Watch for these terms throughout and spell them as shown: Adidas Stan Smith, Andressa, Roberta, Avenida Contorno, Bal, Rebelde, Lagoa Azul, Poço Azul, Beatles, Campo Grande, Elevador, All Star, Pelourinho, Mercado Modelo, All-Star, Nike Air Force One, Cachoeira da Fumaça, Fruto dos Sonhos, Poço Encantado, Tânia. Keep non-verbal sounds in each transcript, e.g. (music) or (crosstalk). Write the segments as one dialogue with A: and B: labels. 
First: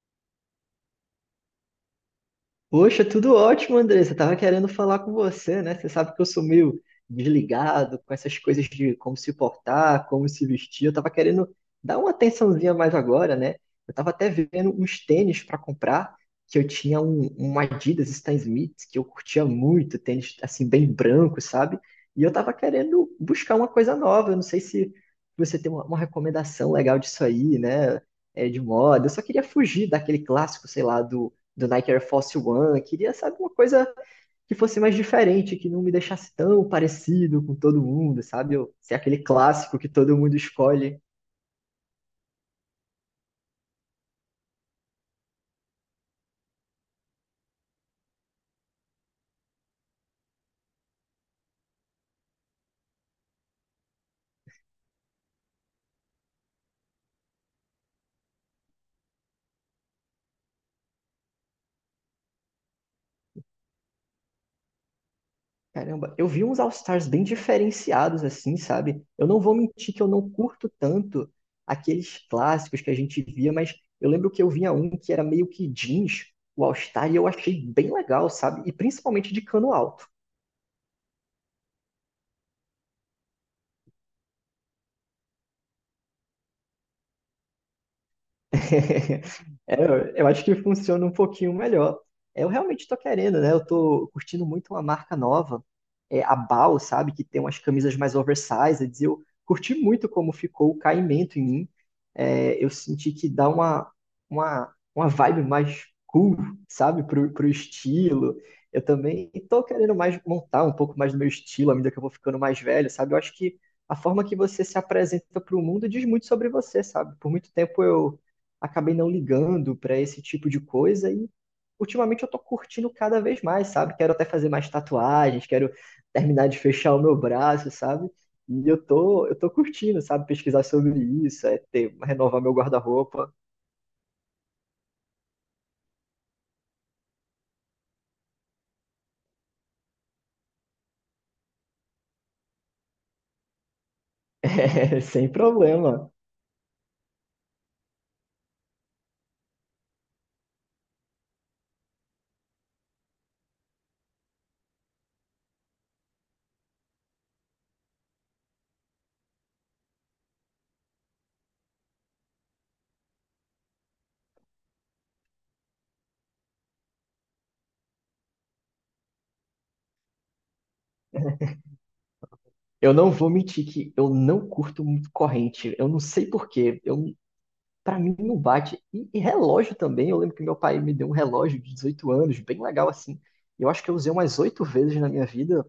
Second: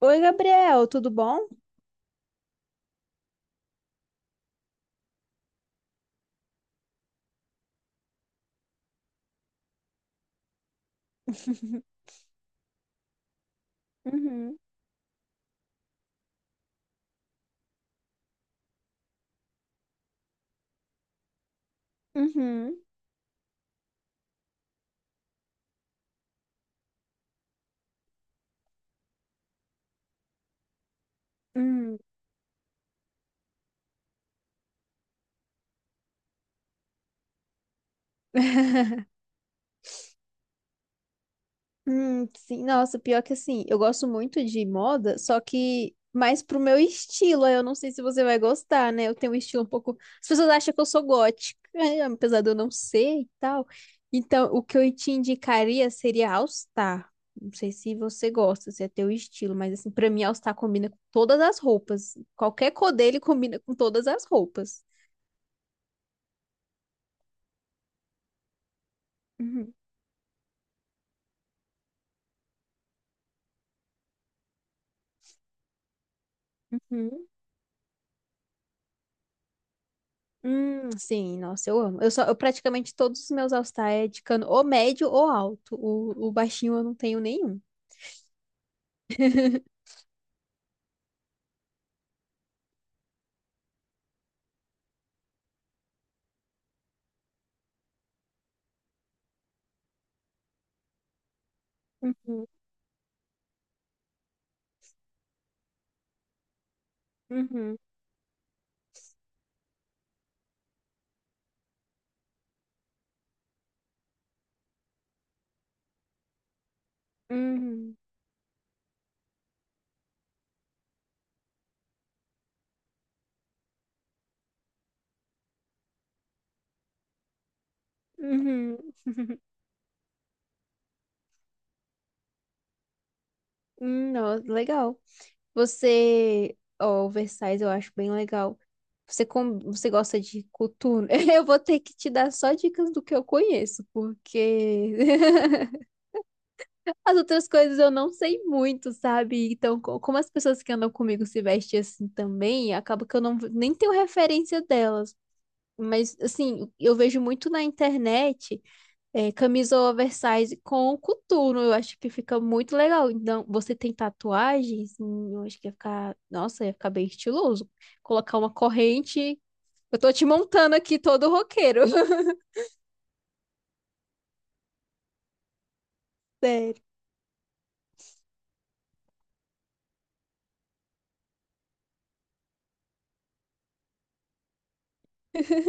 A: Oi, Gabriel, tudo bom?
B: Poxa, tudo ótimo, Andressa. Tava querendo falar com você, né? Você sabe que eu sou meio desligado com essas coisas de como se portar, como se vestir. Eu tava querendo dar uma atençãozinha mais agora, né? Eu tava até
A: Uhum.
B: vendo uns tênis para comprar, que eu tinha um Adidas Stan Smith, que eu curtia muito, tênis assim bem branco, sabe? E eu tava
A: Uhum.
B: querendo buscar uma coisa nova. Eu não sei se você tem uma recomendação legal disso aí, né? É, de moda. Eu só queria fugir daquele clássico, sei lá, do Nike
A: Hum.
B: Air Force One, queria, sabe, uma coisa que fosse mais diferente, que não me deixasse tão parecido com todo mundo, sabe? Eu,
A: (laughs)
B: ser aquele clássico que todo mundo escolhe.
A: Sim, nossa, pior que assim, eu gosto muito de moda, só que mais pro meu estilo, aí eu não sei se você vai gostar, né? Eu tenho um estilo um pouco. As pessoas acham que eu sou gótica, (laughs) né? Apesar de eu não ser e tal. Então, o que eu te indicaria seria All Star. Não sei se você gosta, se é teu estilo, mas assim, pra mim, All Star combina com todas as roupas. Qualquer cor dele combina com todas as roupas.
B: Caramba, eu vi uns All-Stars bem diferenciados, assim, sabe? Eu não vou
A: Uhum.
B: mentir que eu não curto tanto aqueles clássicos que a gente via, mas eu lembro que eu vinha um que era meio que jeans, o All-Star, e
A: Uhum.
B: eu achei bem legal, sabe? E principalmente de cano alto.
A: Sim, nossa, eu amo. Eu praticamente todos os meus All-Star é de cano ou médio ou alto. O baixinho eu não tenho nenhum.
B: (laughs) É, eu acho que funciona um pouquinho melhor. Eu realmente tô querendo, né? Eu tô curtindo muito uma marca nova, é a Bal, sabe? Que tem umas camisas mais oversized. E eu curti muito como ficou o caimento em mim.
A: Uhum.
B: É, eu senti que dá uma, uma vibe mais cool, sabe? Pro
A: Uhum.
B: estilo. Eu também tô querendo mais montar um pouco mais do meu estilo à medida que eu vou ficando mais velho, sabe? Eu acho que a forma que você se apresenta para o mundo diz muito sobre você, sabe? Por muito tempo
A: Uhum.
B: eu acabei não ligando para esse tipo de coisa e ultimamente eu tô curtindo cada vez mais, sabe? Quero até fazer mais tatuagens, quero terminar de fechar o meu braço, sabe? E
A: Uhum.
B: eu
A: (laughs)
B: tô curtindo, sabe? Pesquisar sobre isso, é ter, renovar meu guarda-roupa,
A: Nossa, legal. Oversize eu acho bem legal. Você gosta de coturno? (laughs) Eu vou ter que te dar só dicas do que eu conheço,
B: (laughs)
A: porque
B: é, sem
A: (laughs)
B: problema.
A: as outras coisas eu não sei muito, sabe? Então, como as pessoas que andam comigo se vestem assim também, acaba que eu não nem tenho referência delas. Mas, assim, eu vejo muito na internet camisa oversize com coturno. Eu acho que fica muito legal. Então, você tem tatuagens? Hum. Eu acho que ia ficar. Nossa, ia ficar bem estiloso. Colocar uma corrente. Eu tô te montando aqui todo roqueiro. (laughs)
B: Eu não vou mentir que eu não curto muito corrente. Eu não sei por quê.
A: Sério.
B: Eu, para mim não bate. E relógio também. Eu lembro que meu pai me deu um relógio de 18 anos, bem legal assim. Eu acho que eu usei umas 8 vezes na minha vida.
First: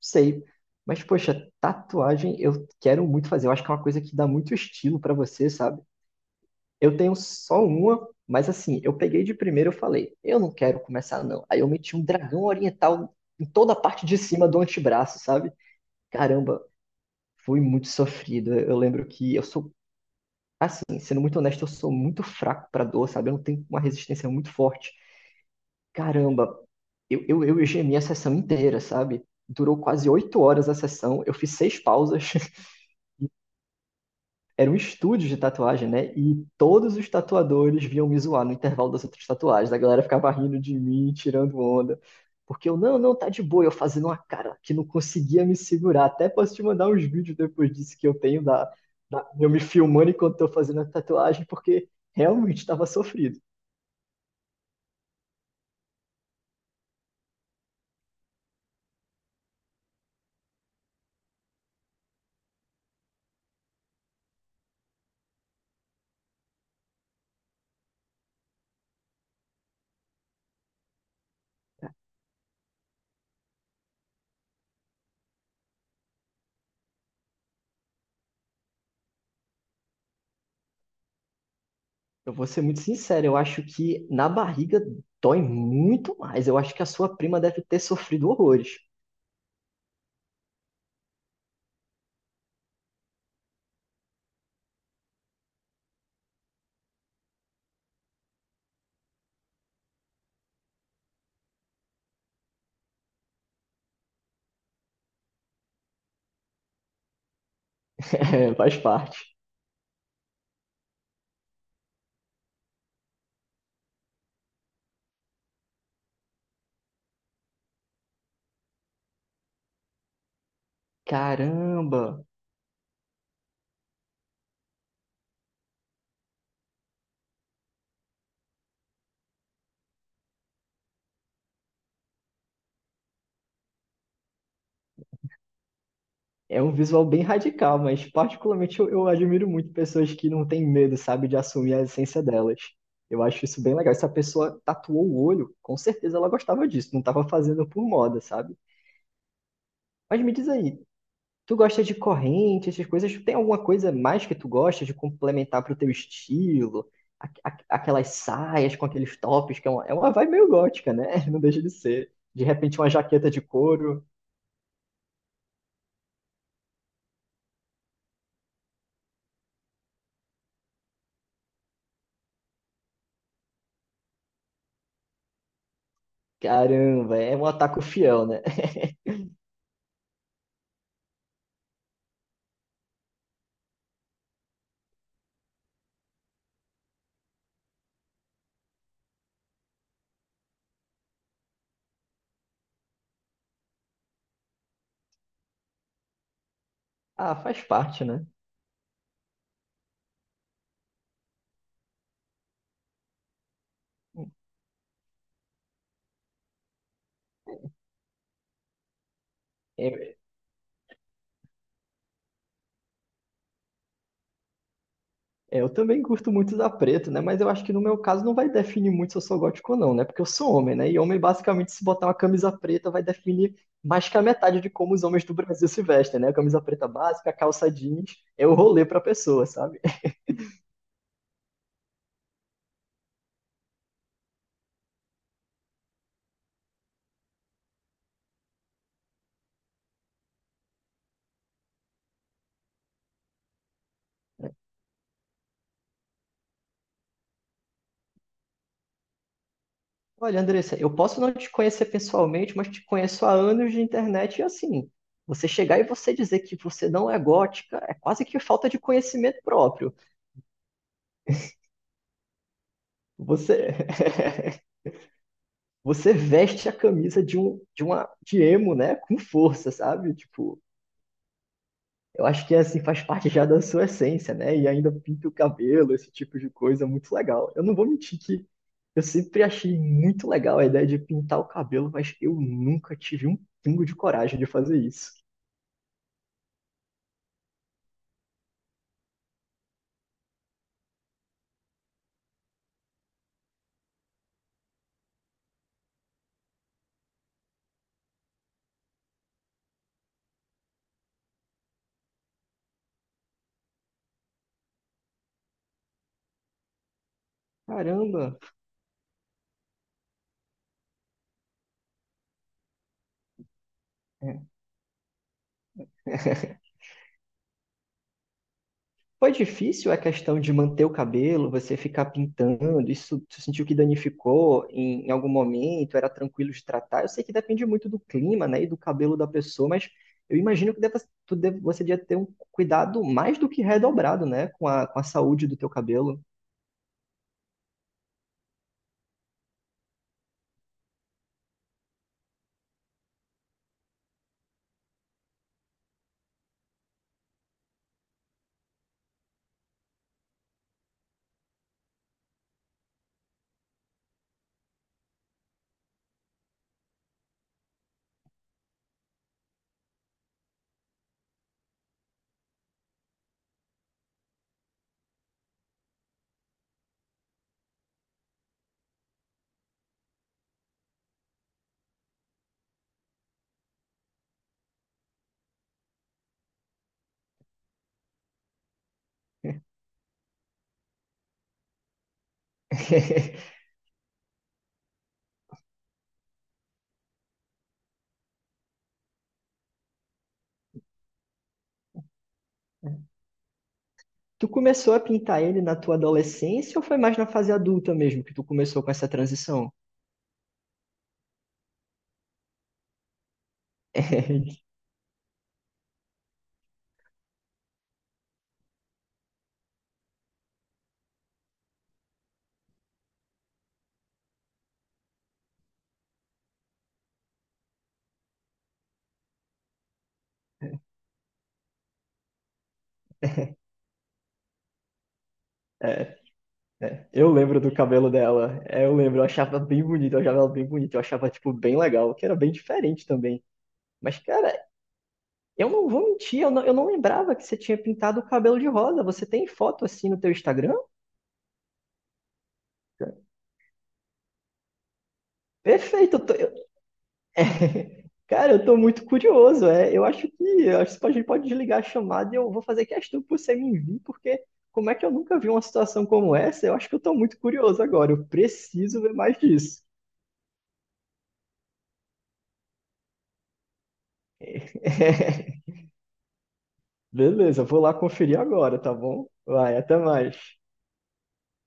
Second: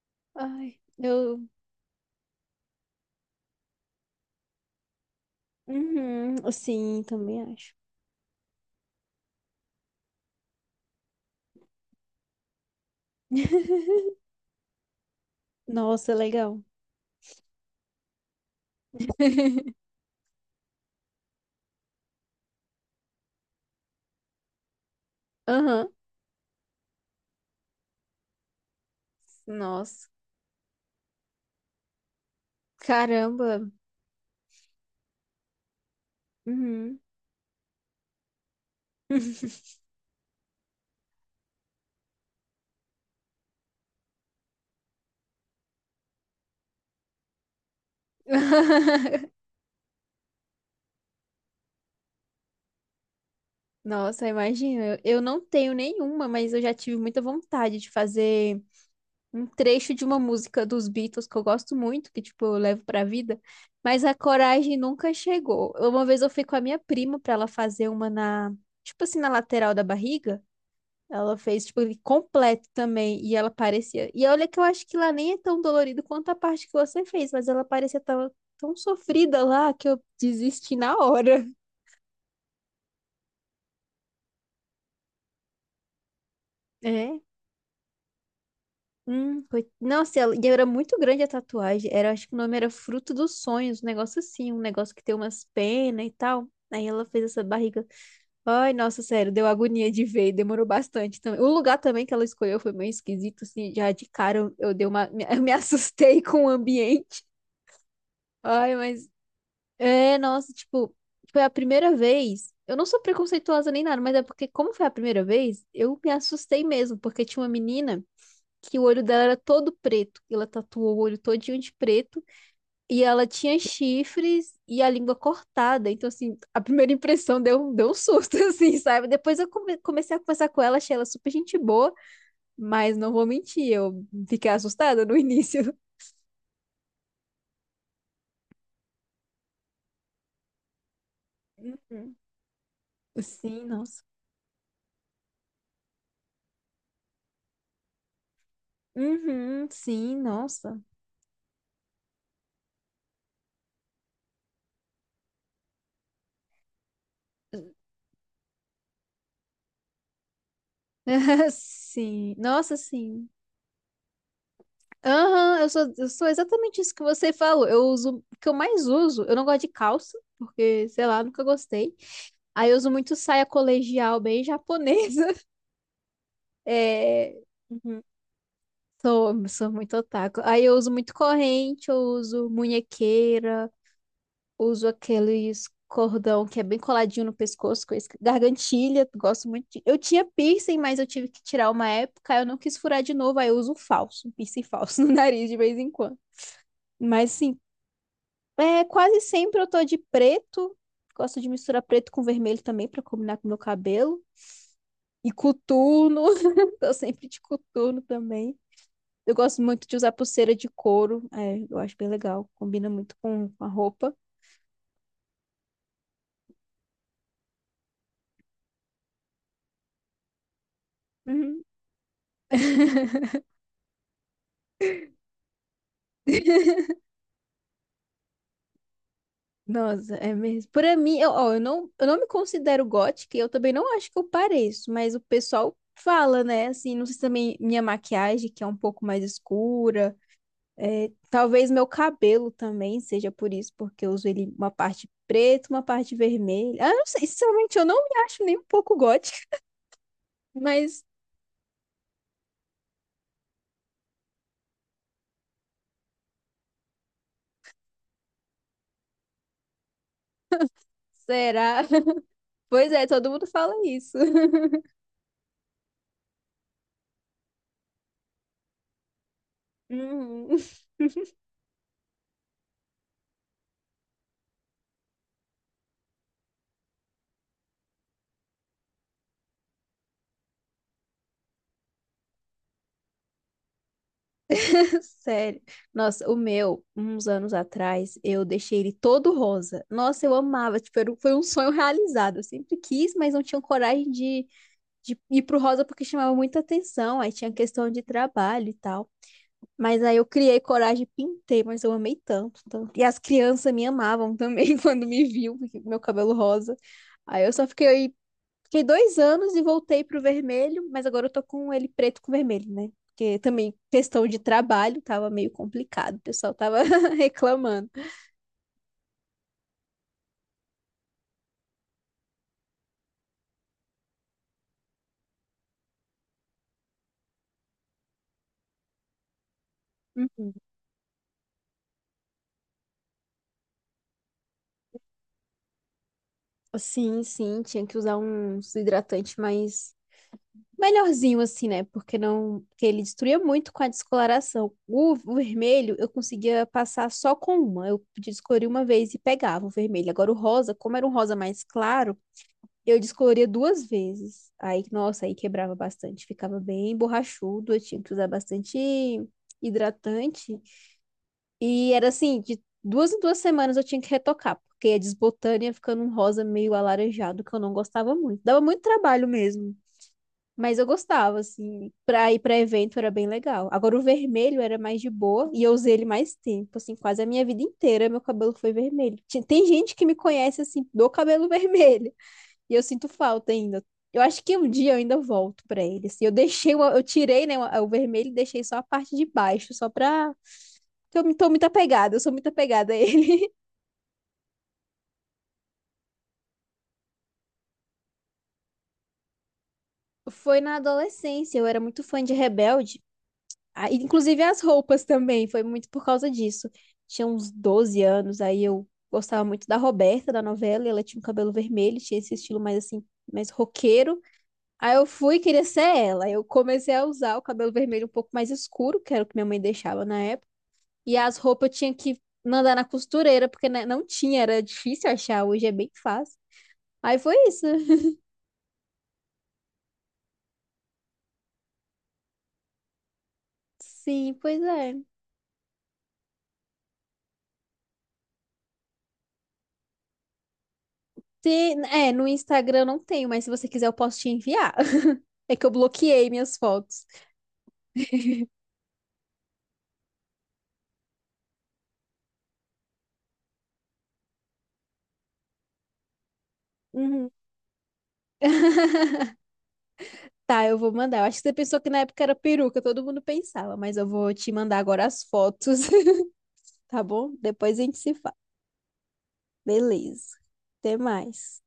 B: Sei.
A: Ai,
B: Mas,
A: eu.
B: poxa, tatuagem eu quero muito fazer. Eu acho que é uma coisa que dá muito estilo pra você, sabe?
A: Uhum,
B: Eu
A: sim,
B: tenho
A: também
B: só
A: acho.
B: uma, mas assim, eu peguei de primeiro e falei, eu não quero começar, não. Aí eu meti um dragão oriental em toda a
A: (laughs)
B: parte de cima do antebraço, sabe?
A: Nossa, legal.
B: Caramba, foi muito sofrido. Eu lembro que eu sou,
A: (laughs)
B: assim, sendo muito honesto, eu sou muito fraco pra dor, sabe? Eu não tenho uma resistência muito forte.
A: Aham.
B: Caramba, eu gemi a sessão inteira, sabe? Durou
A: Nossa.
B: quase 8 horas a sessão, eu fiz seis pausas. (laughs)
A: Caramba.
B: Era um estúdio de tatuagem, né? E todos
A: Uhum.
B: os tatuadores vinham me zoar no intervalo das outras tatuagens. A galera ficava rindo de mim, tirando onda. Porque eu, não, não, tá de boa. Eu fazendo uma cara que não conseguia me segurar. Até posso te mandar uns vídeos depois disso que eu tenho da, eu
A: (laughs)
B: me filmando enquanto tô fazendo a tatuagem, porque realmente estava sofrido.
A: Nossa, imagina. Eu não tenho nenhuma, mas eu já tive muita vontade de fazer um trecho de uma música dos Beatles que eu gosto muito, que tipo, eu levo pra vida, mas a coragem nunca chegou. Uma vez eu fui com a minha prima pra ela fazer uma na, tipo assim, na lateral da barriga. Ela fez, tipo, ele completo também. E ela parecia. E olha que eu acho que lá nem é tão dolorido quanto a parte que você fez, mas ela parecia tão, tão sofrida lá que eu desisti na hora.
B: Eu vou ser muito sincero, eu acho que na barriga dói muito mais. Eu acho que a sua
A: É.
B: prima deve ter sofrido horrores. (laughs)
A: Nossa, ela... e era muito grande a tatuagem. Era, acho que o nome era Fruto dos Sonhos, um negócio assim, um negócio que tem umas penas e tal. Aí ela fez essa barriga. Ai, nossa, sério, deu agonia de ver, demorou bastante também. O lugar também que ela escolheu foi meio esquisito, assim, já de cara eu dei uma, me, (laughs) eu me assustei com o ambiente.
B: É,
A: Ai,
B: faz
A: mas
B: parte.
A: é, nossa, tipo, foi a primeira vez. Eu não sou preconceituosa nem nada, mas é porque, como foi a primeira vez, eu me assustei mesmo, porque tinha uma menina que o olho dela era todo preto. Ela tatuou o olho todinho de preto
B: Caramba!
A: e ela tinha chifres e a língua cortada. Então, assim, a primeira impressão deu um susto, (laughs) assim, sabe? Depois eu comecei a conversar com ela, achei ela super gente boa, mas não vou mentir, eu fiquei assustada no (laughs) início.
B: É um visual bem radical, mas particularmente eu admiro muito pessoas que não têm medo, sabe, de assumir a
A: Uhum.
B: essência delas. Eu acho isso
A: Sim,
B: bem legal.
A: nossa.
B: Se a pessoa tatuou o olho, com certeza ela gostava disso, não estava fazendo por moda, sabe?
A: Uhum, sim,
B: Mas me diz aí,
A: nossa.
B: tu gosta de corrente, essas coisas? Tem alguma coisa mais que tu gosta de complementar pro teu estilo? Aquelas saias com aqueles tops, que é uma vibe meio gótica, né? (laughs) Não
A: (laughs)
B: deixa de ser.
A: Sim,
B: De
A: nossa,
B: repente uma
A: sim.
B: jaqueta de couro.
A: Aham, eu sou exatamente isso que você falou. O que eu mais uso, eu não gosto de calça, porque, sei lá, nunca gostei. Aí eu uso muito saia colegial, bem japonesa. (laughs)
B: Caramba, é
A: É.
B: um ataque
A: Uhum.
B: fiel, né?
A: Sou muito otaku. Aí eu uso muito corrente, eu uso munhequeira, uso aqueles cordão que é bem coladinho no pescoço, com gargantilha, gosto muito. Eu tinha piercing, mas eu tive que tirar uma época, eu não quis furar de novo, aí eu uso um falso, um piercing falso (laughs) no nariz de vez em quando.
B: (laughs)
A: Mas
B: Ah,
A: sim,
B: faz parte, né?
A: é, quase sempre eu tô de preto, gosto de misturar preto com vermelho também pra combinar com meu cabelo. E coturno, (laughs) tô sempre de coturno também. Eu gosto muito de usar
B: É,
A: pulseira de couro, é, eu acho bem legal, combina muito com a roupa.
B: Eu também curto muito usar preto, né? Mas eu acho que no meu caso não vai definir muito se eu sou gótico ou não, né? Porque eu sou homem, né? E homem,
A: Uhum.
B: basicamente, se botar uma camisa preta, vai
A: (laughs)
B: definir mais que a metade de como os homens do Brasil se vestem, né? A camisa preta básica, a calça jeans, é o rolê pra pessoa, sabe? (laughs)
A: Nossa, é mesmo. Para mim, eu, ó, eu não me considero gótica, e eu também não acho que eu pareço, mas o pessoal fala, né? Assim, não sei se também minha maquiagem, que é um pouco mais escura, é, talvez meu cabelo também seja por isso, porque eu uso ele uma parte preta, uma parte vermelha. Ah, eu não sei, sinceramente, eu não me acho nem um pouco gótica,
B: Olha, Andressa, eu
A: mas
B: posso não te conhecer pessoalmente, mas te conheço há anos de internet e assim, você chegar e você dizer que você não é gótica é quase que falta de conhecimento próprio.
A: será? (laughs) Pois é, todo mundo fala
B: Você.
A: isso. (laughs)
B: (laughs) Você veste a camisa de um de uma de emo, né? Com força, sabe?
A: Uhum.
B: Tipo, eu acho que assim faz parte já da sua essência, né? E ainda pinta o cabelo, esse tipo de coisa, muito legal. Eu não vou mentir que eu sempre achei muito legal a ideia de pintar o cabelo, mas eu nunca tive um pingo de coragem de fazer isso.
A: Sério. Nossa, o meu, uns anos atrás, eu deixei ele todo rosa. Nossa, eu amava. Foi um sonho realizado. Eu sempre quis, mas não tinha coragem de ir pro rosa porque chamava muita atenção. Aí tinha questão de trabalho e tal. Mas aí eu criei coragem e pintei, mas eu amei tanto, tanto. E as crianças me amavam também (laughs) quando me viam, porque meu cabelo rosa. Aí eu só fiquei
B: Caramba!
A: Fiquei 2 anos e voltei pro vermelho, mas agora eu tô com ele preto com vermelho, né? Porque também questão de
B: É.
A: trabalho tava meio complicado, o pessoal
B: (laughs)
A: tava (laughs) reclamando.
B: Foi difícil a questão de manter o cabelo, você ficar pintando, isso tu sentiu que danificou em algum momento, era tranquilo de tratar? Eu sei que depende muito do clima, né, e do cabelo da pessoa, mas eu
A: Hum.
B: imagino que deva, tu deve, você devia ter um cuidado mais do que redobrado, né, com a saúde do teu cabelo.
A: Sim, sim, tinha que usar uns hidratantes mais melhorzinho assim, né? Porque não, porque ele destruía muito com a descoloração. O vermelho eu conseguia passar só com uma, eu podia escolher uma vez e pegava o vermelho. Agora o rosa, como era um rosa mais claro, eu descoloria 2 vezes. Aí, nossa, aí quebrava bastante. Ficava bem borrachudo. Eu tinha que usar bastante hidratante. E era assim, de 2 em 2 semanas eu tinha que retocar, porque ia desbotando e ia ficando um rosa meio alaranjado, que eu não gostava muito. Dava muito trabalho mesmo. Mas eu gostava, assim, pra ir pra evento era bem legal. Agora o vermelho era mais de boa e eu usei ele mais tempo, assim, quase a minha vida inteira meu cabelo foi vermelho. Tem gente que me conhece, assim, do cabelo (laughs) vermelho. E eu sinto falta
B: (laughs)
A: ainda. Eu acho que um dia eu ainda volto pra ele. Assim. Eu tirei, né, o vermelho e deixei só a parte de baixo, só pra. Tô muito apegada, eu sou muito apegada a ele.
B: Tu começou a pintar ele na tua adolescência ou foi mais na fase adulta mesmo que tu começou com essa transição?
A: (laughs) Foi na adolescência, eu era muito fã de Rebelde. Ah, inclusive as
B: (laughs)
A: roupas também, foi muito por causa disso. Tinha uns 12 anos, aí eu gostava muito da Roberta, da novela, e ela tinha um cabelo vermelho, tinha esse estilo mais assim, mais roqueiro. Aí eu fui e queria ser ela. Eu comecei a usar o cabelo vermelho um pouco mais escuro, que era o que minha mãe deixava na época. E as roupas eu tinha que mandar na costureira, porque né, não tinha, era difícil achar, hoje é bem fácil.
B: É,
A: Aí
B: eu
A: foi
B: lembro
A: isso.
B: do
A: (laughs)
B: cabelo dela. É, eu lembro, eu achava bem bonito, eu achava ela bem bonita, eu achava, tipo, bem legal, que era bem diferente também. Mas,
A: Sim,
B: cara,
A: pois é.
B: eu não vou mentir, eu não lembrava que você tinha pintado o cabelo de rosa. Você tem foto assim no teu Instagram?
A: É, no Instagram eu não tenho, mas se você quiser eu posso te enviar. (laughs) É que eu
B: Perfeito,
A: bloqueei minhas fotos.
B: (laughs) Cara, eu tô muito curioso. É, eu acho que a gente pode desligar a chamada e eu vou fazer questão que você me envie, porque como é que eu nunca vi uma situação como essa? Eu acho que eu tô
A: Uhum.
B: muito curioso agora. Eu preciso ver mais
A: (laughs)
B: disso.
A: Tá, eu vou mandar. Eu acho que você pensou que na época era peruca, todo mundo pensava, mas eu vou te mandar agora as
B: (laughs)
A: fotos, (laughs) tá bom?
B: Beleza,
A: Depois
B: vou
A: a
B: lá
A: gente se fala.
B: conferir agora, tá bom? Vai, até
A: Beleza.
B: mais.
A: Até mais.